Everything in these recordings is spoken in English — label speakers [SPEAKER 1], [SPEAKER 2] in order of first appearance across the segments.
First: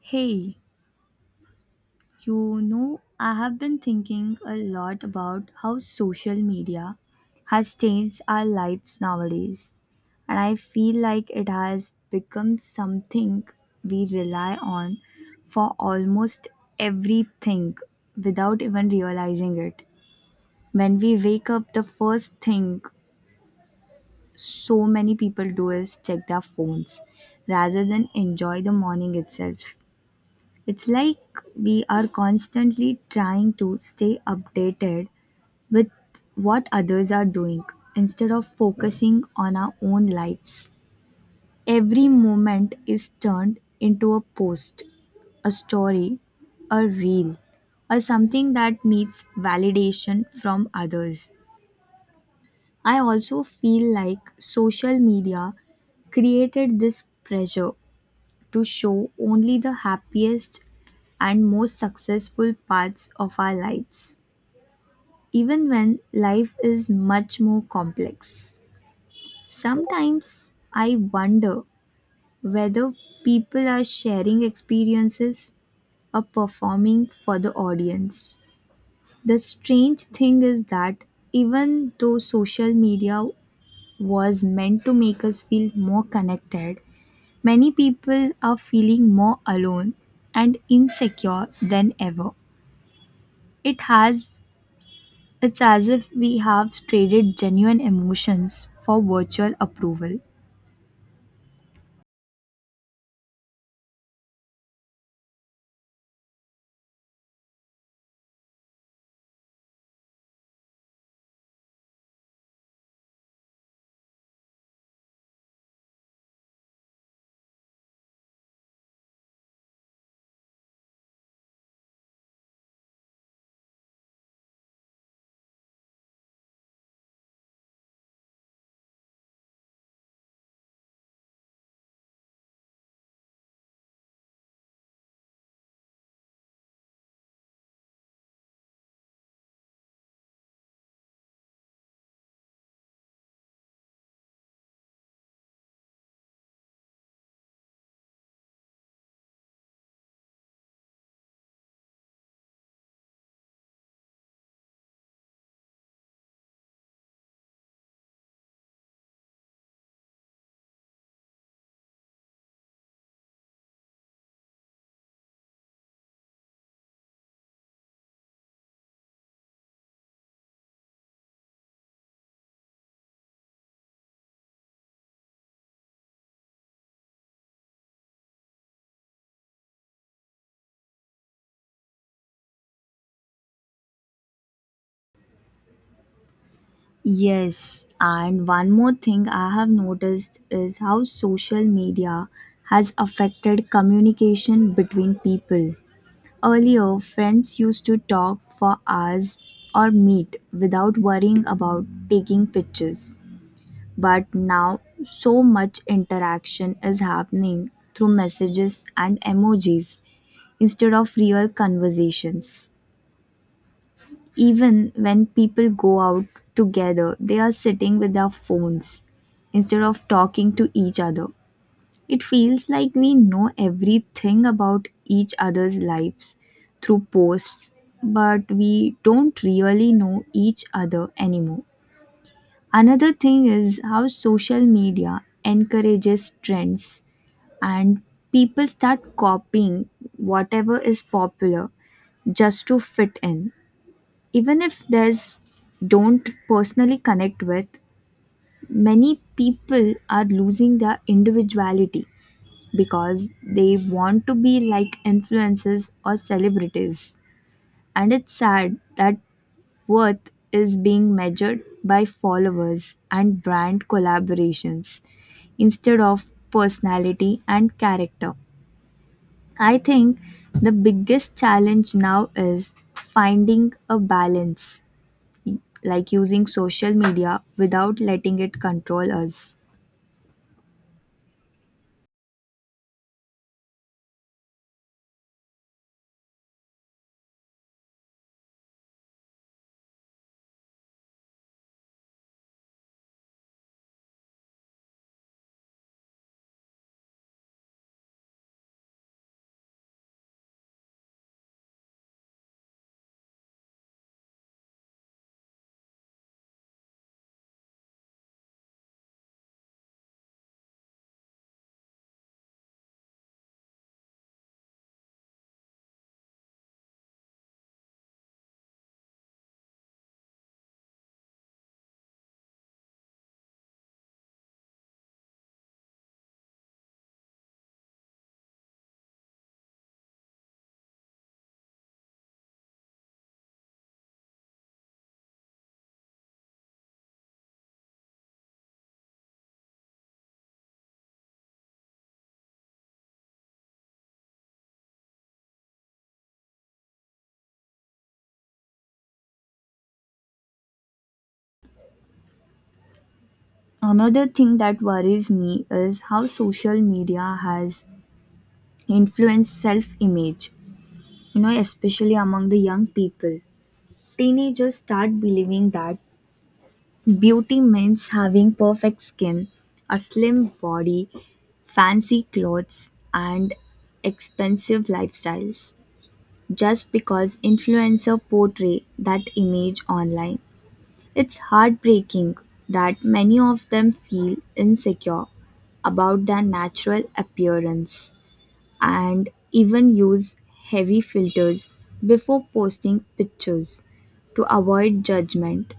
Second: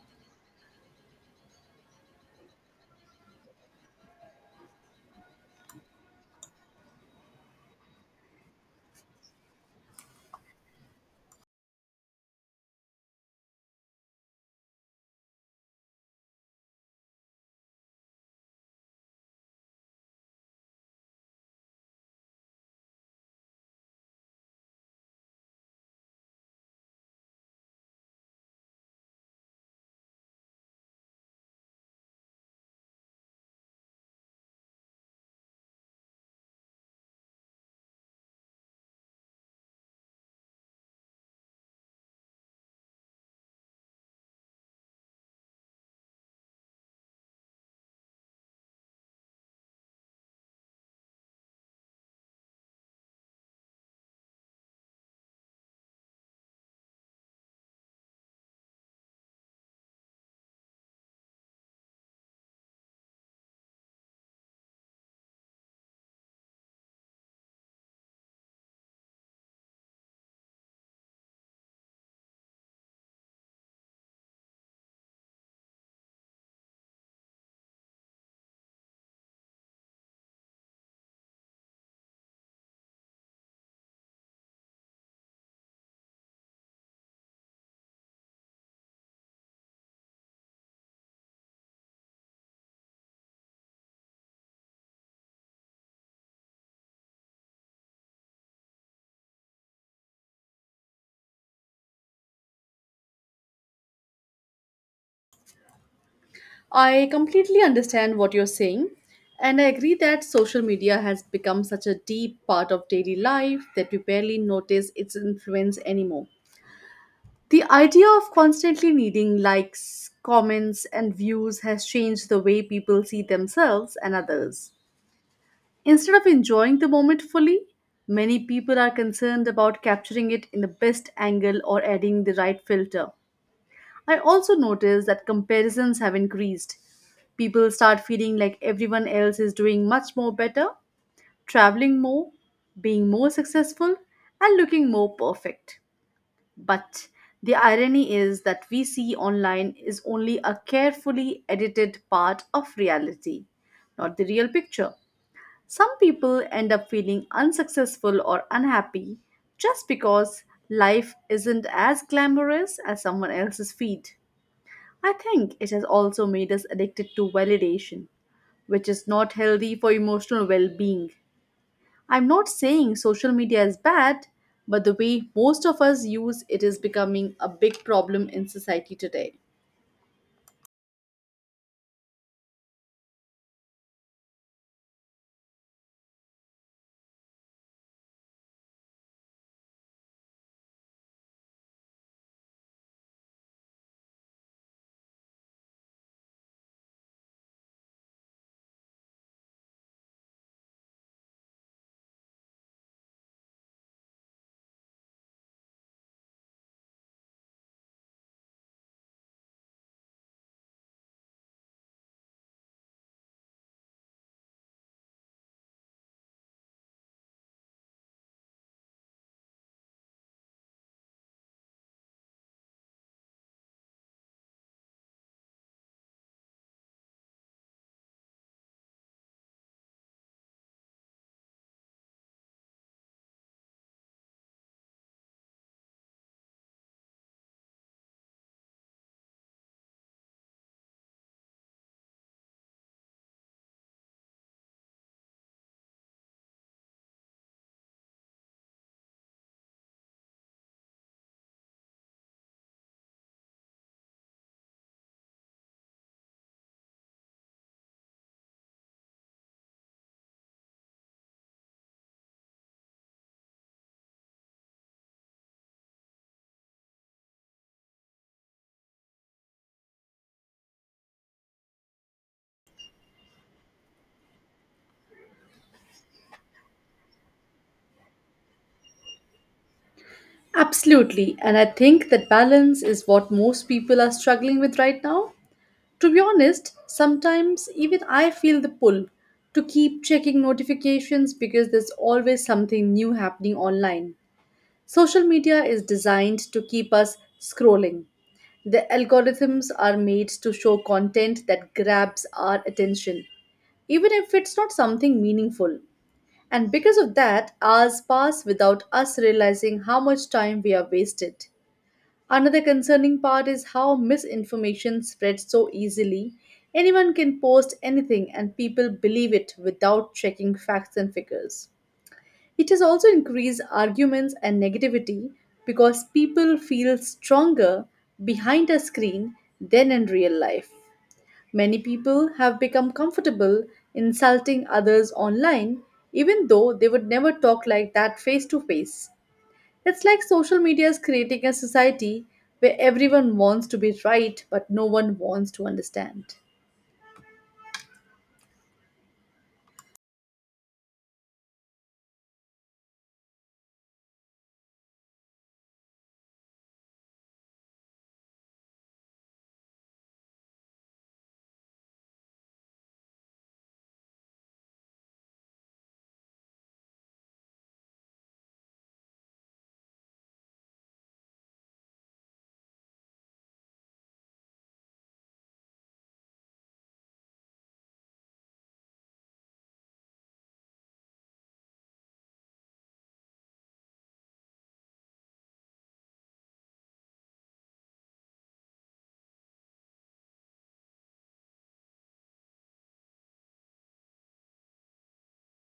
[SPEAKER 1] Hey, I have been thinking a lot about how social media has changed our lives nowadays, and I feel like it has become something we rely on for almost everything without even realizing it. When we wake up, the first thing so many people do is check their phones rather than enjoy the morning itself. It's like we are constantly trying to stay updated with what others are doing instead of focusing on our own lives. Every moment is turned into a post, a story, a reel, or something that needs validation from others. I also feel like social media created this pressure to show only the happiest and most successful parts of our lives, even when life is much more complex. Sometimes I wonder whether people are sharing experiences or performing for the audience. The strange thing is that even though social media was meant to make us feel more connected, many people are feeling more alone and insecure than ever. It has it's as if we have traded genuine emotions for virtual approval.
[SPEAKER 2] I completely understand what you're saying, and I agree that social media has become such a deep part of daily life that we barely notice its influence anymore. The idea of constantly needing likes, comments, and views has changed the way people see themselves and others. Instead of enjoying the moment fully, many people are concerned about capturing it in the best angle or adding the right filter. I also noticed that comparisons have increased. People start feeling like everyone else is doing much more better, traveling more, being more successful, and looking more perfect. But the irony is that we see online is only a carefully edited part of reality, not the real picture. Some people end up feeling unsuccessful or unhappy just because life isn't as glamorous as someone else's feed. I think it has also made us addicted to validation, which is not healthy for emotional well being. I'm not saying social media is bad, but the way most of us use it is becoming a big problem in society today.
[SPEAKER 1] Yes, and one more thing I have noticed is how social media has affected communication between people. Earlier, friends used to talk for hours or meet without worrying about taking pictures. But now so much interaction is happening through messages and emojis instead of real conversations. Even when people go out together, they are sitting with their phones instead of talking to each other. It feels like we know everything about each other's lives through posts, but we don't really know each other anymore. Another thing is how social media encourages trends and people start copying whatever is popular just to fit in. Even if there's don't personally connect with, many people are losing their individuality because they want to be like influencers or celebrities. And it's sad that worth is being measured by followers and brand collaborations instead of personality and character. I think the biggest challenge now is finding a balance, like using social media without letting it control us.
[SPEAKER 2] Absolutely, and I think that balance is what most people are struggling with right now. To be honest, sometimes even I feel the pull to keep checking notifications because there's always something new happening online. Social media is designed to keep us scrolling. The algorithms are made to show content that grabs our attention, even if it's not something meaningful. And because of that, hours pass without us realizing how much time we have wasted. Another concerning part is how misinformation spreads so easily. Anyone can post anything and people believe it without checking facts and figures. It has also increased arguments and negativity because people feel stronger behind a screen than in real life. Many people have become comfortable insulting others online, even though they would never talk like that face to face. It's like social media is creating a society where everyone wants to be right, but no one wants to understand.
[SPEAKER 1] Another thing that worries me is how social media has influenced self image, especially among the young people. Teenagers start believing that beauty means having perfect skin, a slim body, fancy clothes, and expensive lifestyles. Just because influencers portray that image online, it's heartbreaking that many of them feel insecure about their natural appearance and even use heavy filters before posting pictures to avoid judgment.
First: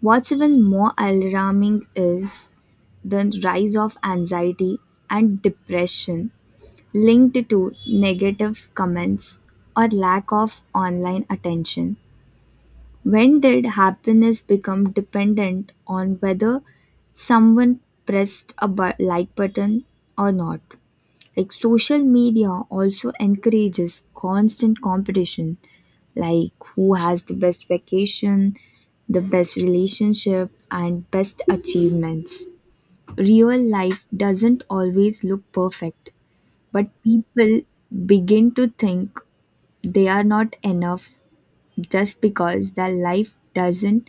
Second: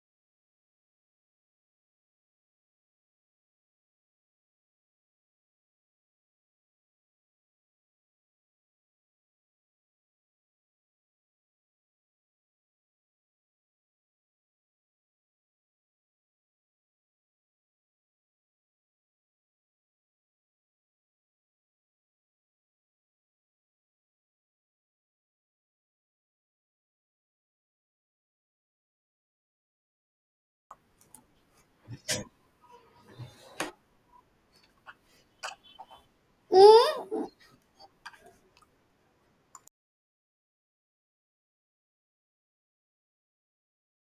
[SPEAKER 1] What's even more alarming is the rise of anxiety and depression linked to negative comments or lack of online attention. When did happiness become dependent on whether someone pressed a like button or not? Like social media also encourages constant competition, like who has the best vacation, the best relationship, and best achievements. Real life doesn't always look perfect, but people begin to think they are not enough just because their life doesn't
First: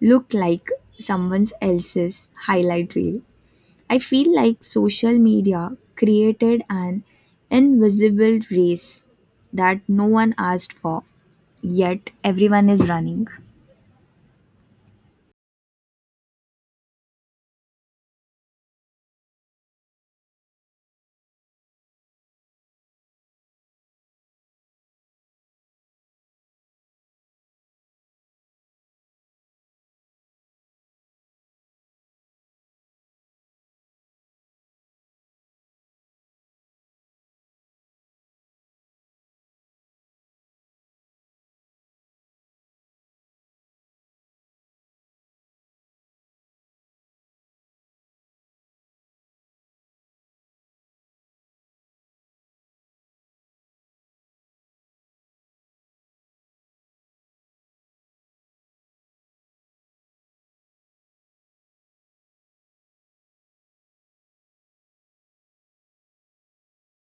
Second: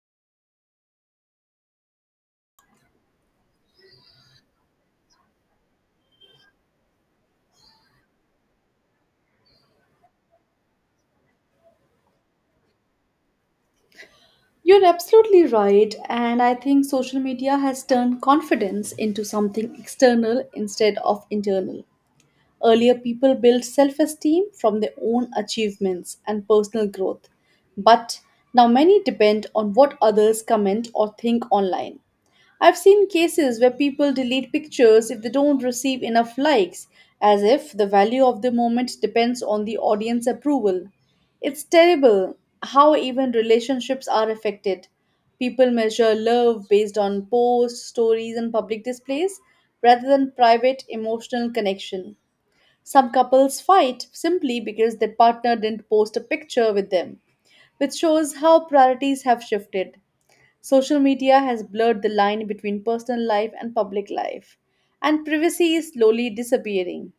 [SPEAKER 1] look like someone else's highlight reel. I feel like social media created an invisible race that no one asked for, yet everyone is running.
[SPEAKER 2] You're absolutely right, and I think social media has turned confidence into something external instead of internal. Earlier, people built self esteem from their own achievements and personal growth, but now many depend on what others comment or think online. I've seen cases where people delete pictures if they don't receive enough likes, as if the value of the moment depends on the audience approval. It's terrible how even relationships are affected. People measure love based on posts, stories, and public displays rather than private emotional connection. Some couples fight simply because their partner didn't post a picture with them, which shows how priorities have shifted. Social media has blurred the line between personal life and public life, and privacy is slowly disappearing.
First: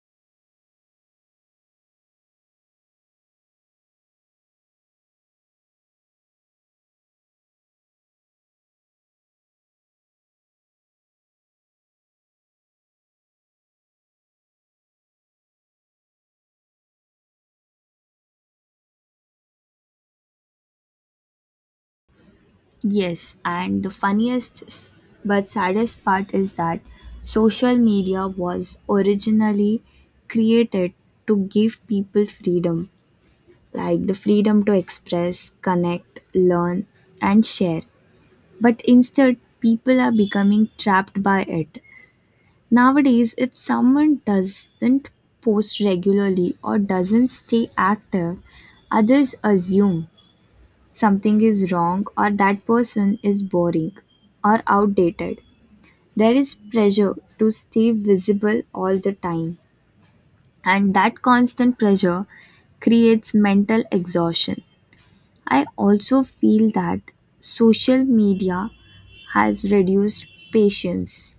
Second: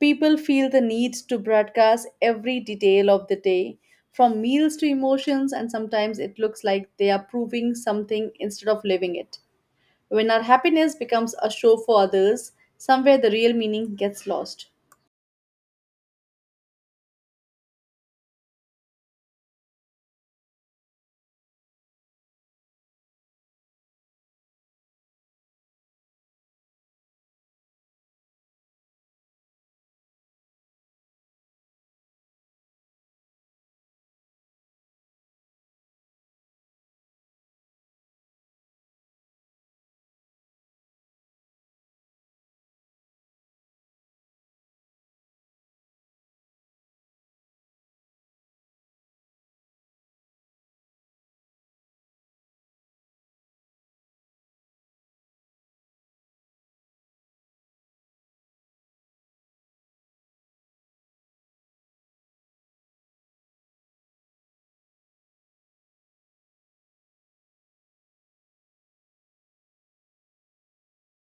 [SPEAKER 2] People feel the need to broadcast every detail of the day, from meals to emotions, and sometimes it looks like they are proving something instead of living it. When our happiness becomes a show for others, somewhere the real meaning gets lost.
[SPEAKER 1] Yes, and the but saddest part is that social media was originally created to give people freedom, like the freedom to express, connect, learn, and share. But instead, people are becoming trapped by it. Nowadays, if someone doesn't post regularly or doesn't stay active, others assume something is wrong or that person is boring or outdated. There is pressure to stay visible all the time, and that constant pressure creates mental exhaustion. I also feel that social media has reduced patience.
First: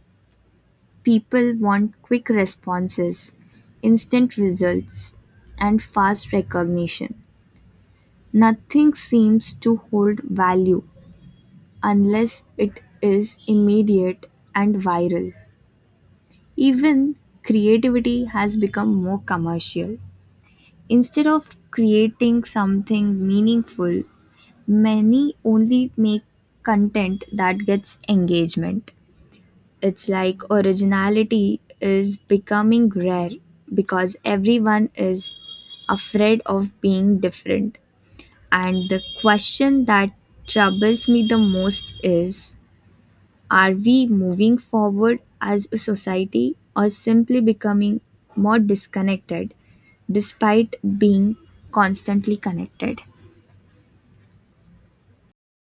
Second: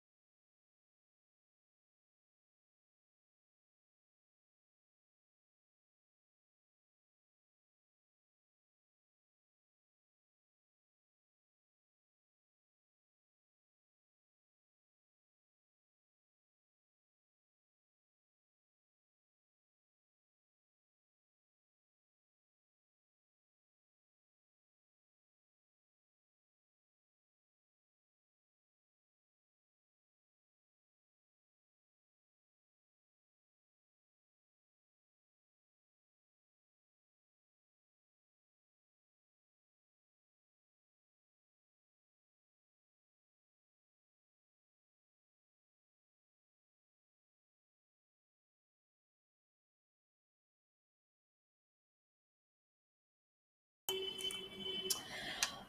[SPEAKER 1] People want quick responses, instant results, and fast recognition. Nothing seems to hold value unless it is immediate and viral. Even creativity has become more commercial. Instead of creating something meaningful, many only make content that gets engagement. It's like originality is becoming rare because everyone is afraid of being different. And the question that troubles me the most is, are we moving forward as a society or simply becoming more disconnected despite being constantly connected?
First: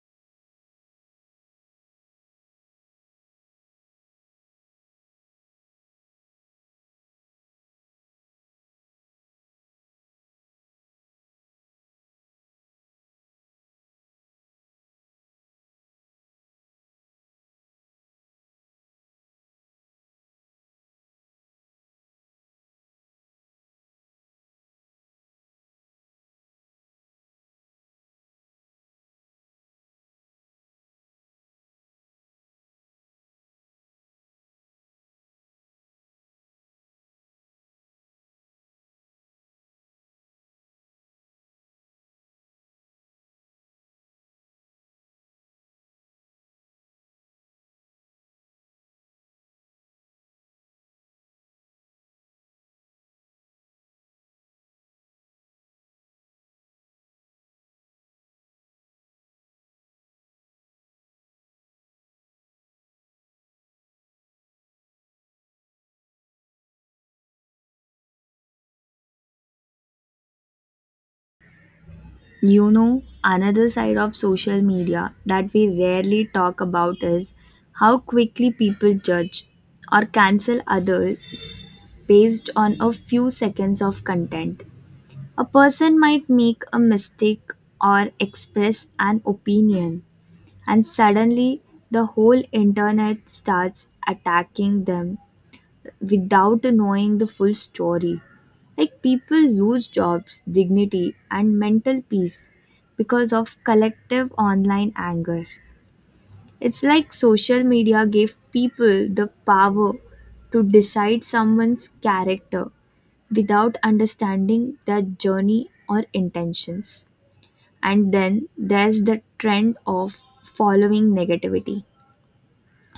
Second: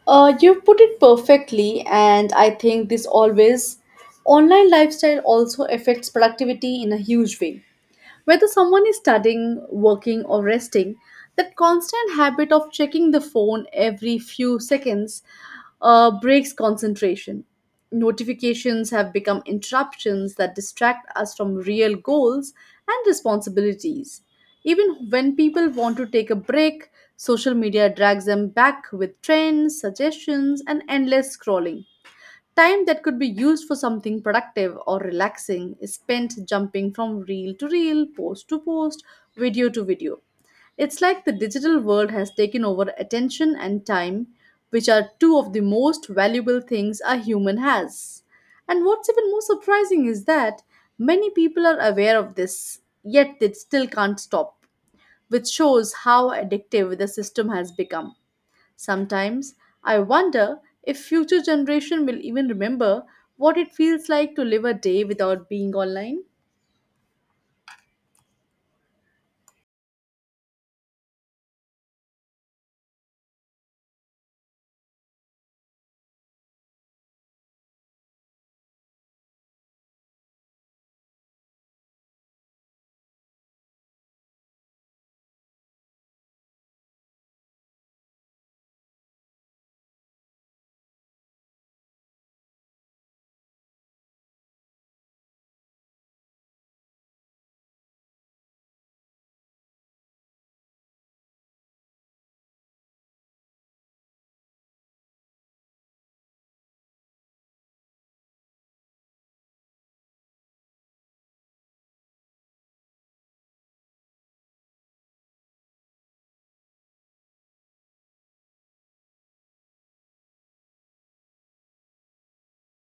[SPEAKER 2] You put it perfectly, and I think this always online lifestyle also affects productivity in a huge way. Whether someone is studying, working, or resting, that constant habit of checking the phone every few seconds breaks concentration. Notifications have become interruptions that distract us from real goals and responsibilities. Even when people want to take a break, social media drags them back with trends, suggestions, and endless scrolling. Time that could be used for something productive or relaxing is spent jumping from reel to reel, post to post, video to video. It's like the digital world has taken over attention and time, which are two of the most valuable things a human has. And what's even more surprising is that many people are aware of this, yet they still can't stop, which shows how addictive the system has become. Sometimes I wonder if future generation will even remember what it feels like to live a day without being online.
[SPEAKER 1] You know, another side of social media that we rarely talk about is how quickly people judge or cancel others based on a few seconds of content. A person might make a mistake or express an opinion, and suddenly the whole internet starts attacking them without knowing the full story. Like people lose jobs, dignity, and mental peace because of collective online anger. It's like social media gave people the power to decide someone's character without understanding their journey or intentions. And then there's the trend of following negativity,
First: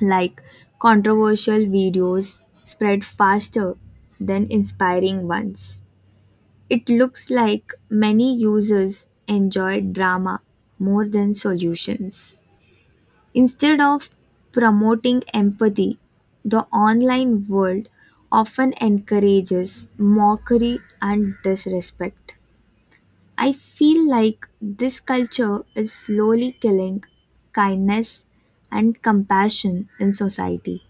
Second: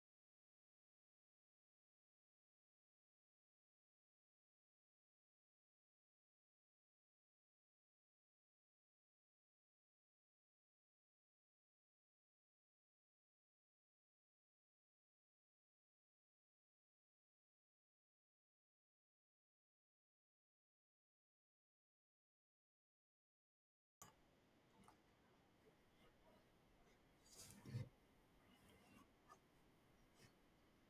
[SPEAKER 1] like controversial videos spread faster than inspiring ones. It looks like many users enjoy drama more than solutions. Instead of promoting empathy, the online world often encourages mockery and disrespect. I feel like this culture is slowly killing kindness and compassion in society.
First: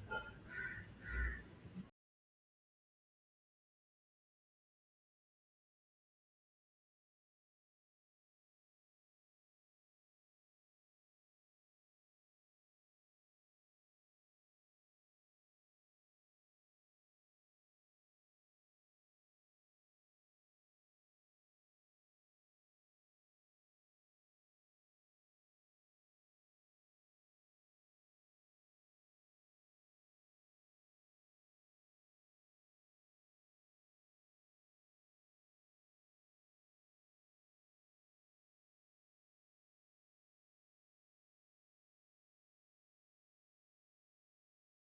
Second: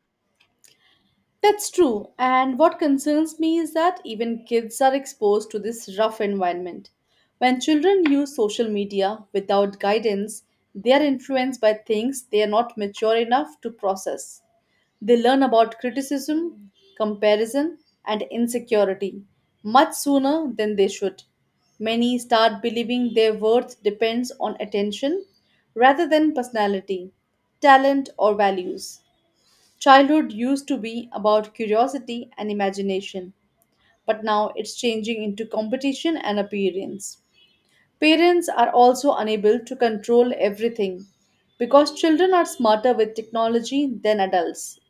[SPEAKER 2] That's true, and what concerns me is that even kids are exposed to this rough environment. When children use social media without guidance, they are influenced by things they are not mature enough to process. They learn about criticism, comparison, and insecurity much sooner than they should. Many start believing their worth depends on attention rather than personality, talent, or values. Childhood used to be about curiosity and imagination, but now it's changing into competition and appearance. Parents are also unable to control everything because children are smarter with technology than adults.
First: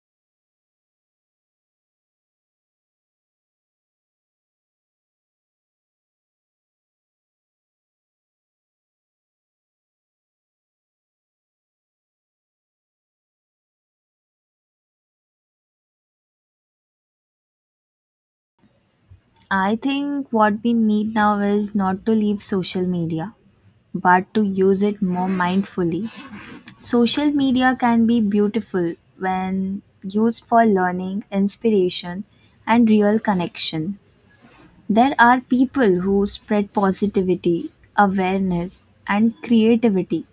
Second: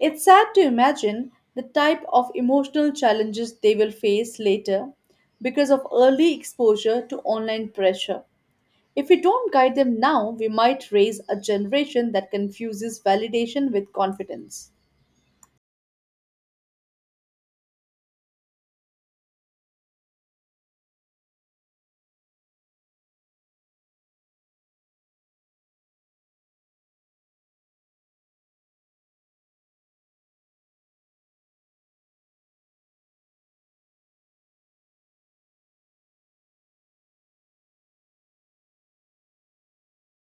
[SPEAKER 2] It's sad to imagine the type of emotional challenges they will face later because of early exposure to online pressure. If we don't guide them now, we might raise a generation that confuses validation with confidence.
[SPEAKER 1] I think what we need now is not to leave social media, but to use it more mindfully. Social media can be beautiful when used for learning, inspiration, and real connection. There are people who spread positivity, awareness, and creativity,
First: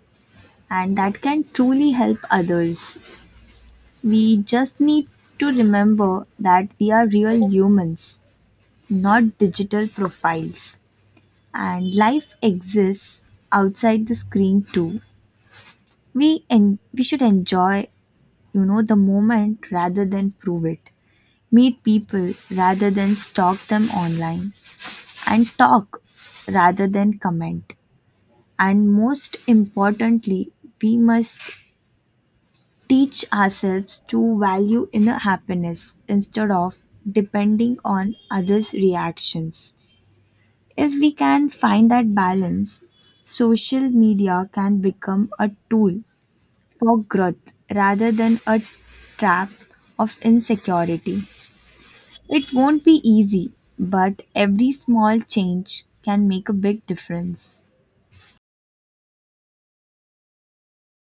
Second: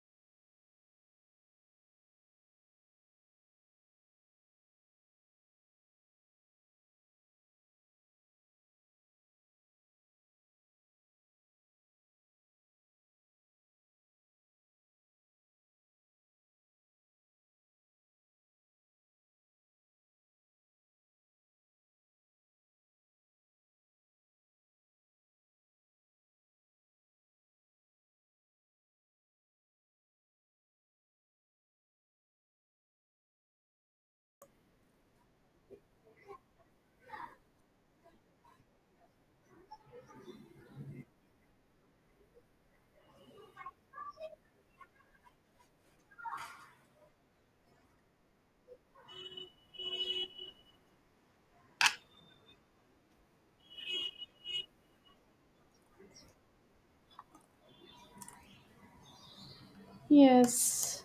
[SPEAKER 1] and that can truly help others. We just need to remember that we are real humans, not digital profiles, and life exists outside the screen too. We en we should enjoy the moment rather than prove it, meet people rather than stalk them online, and talk rather than comment. And most importantly, we must teach ourselves to value inner happiness instead of depending on others reactions. If we can find that balance, social media can become a tool for growth rather than a trap of insecurity. It won't be easy, but every small change can make a big difference.
[SPEAKER 2] Yes.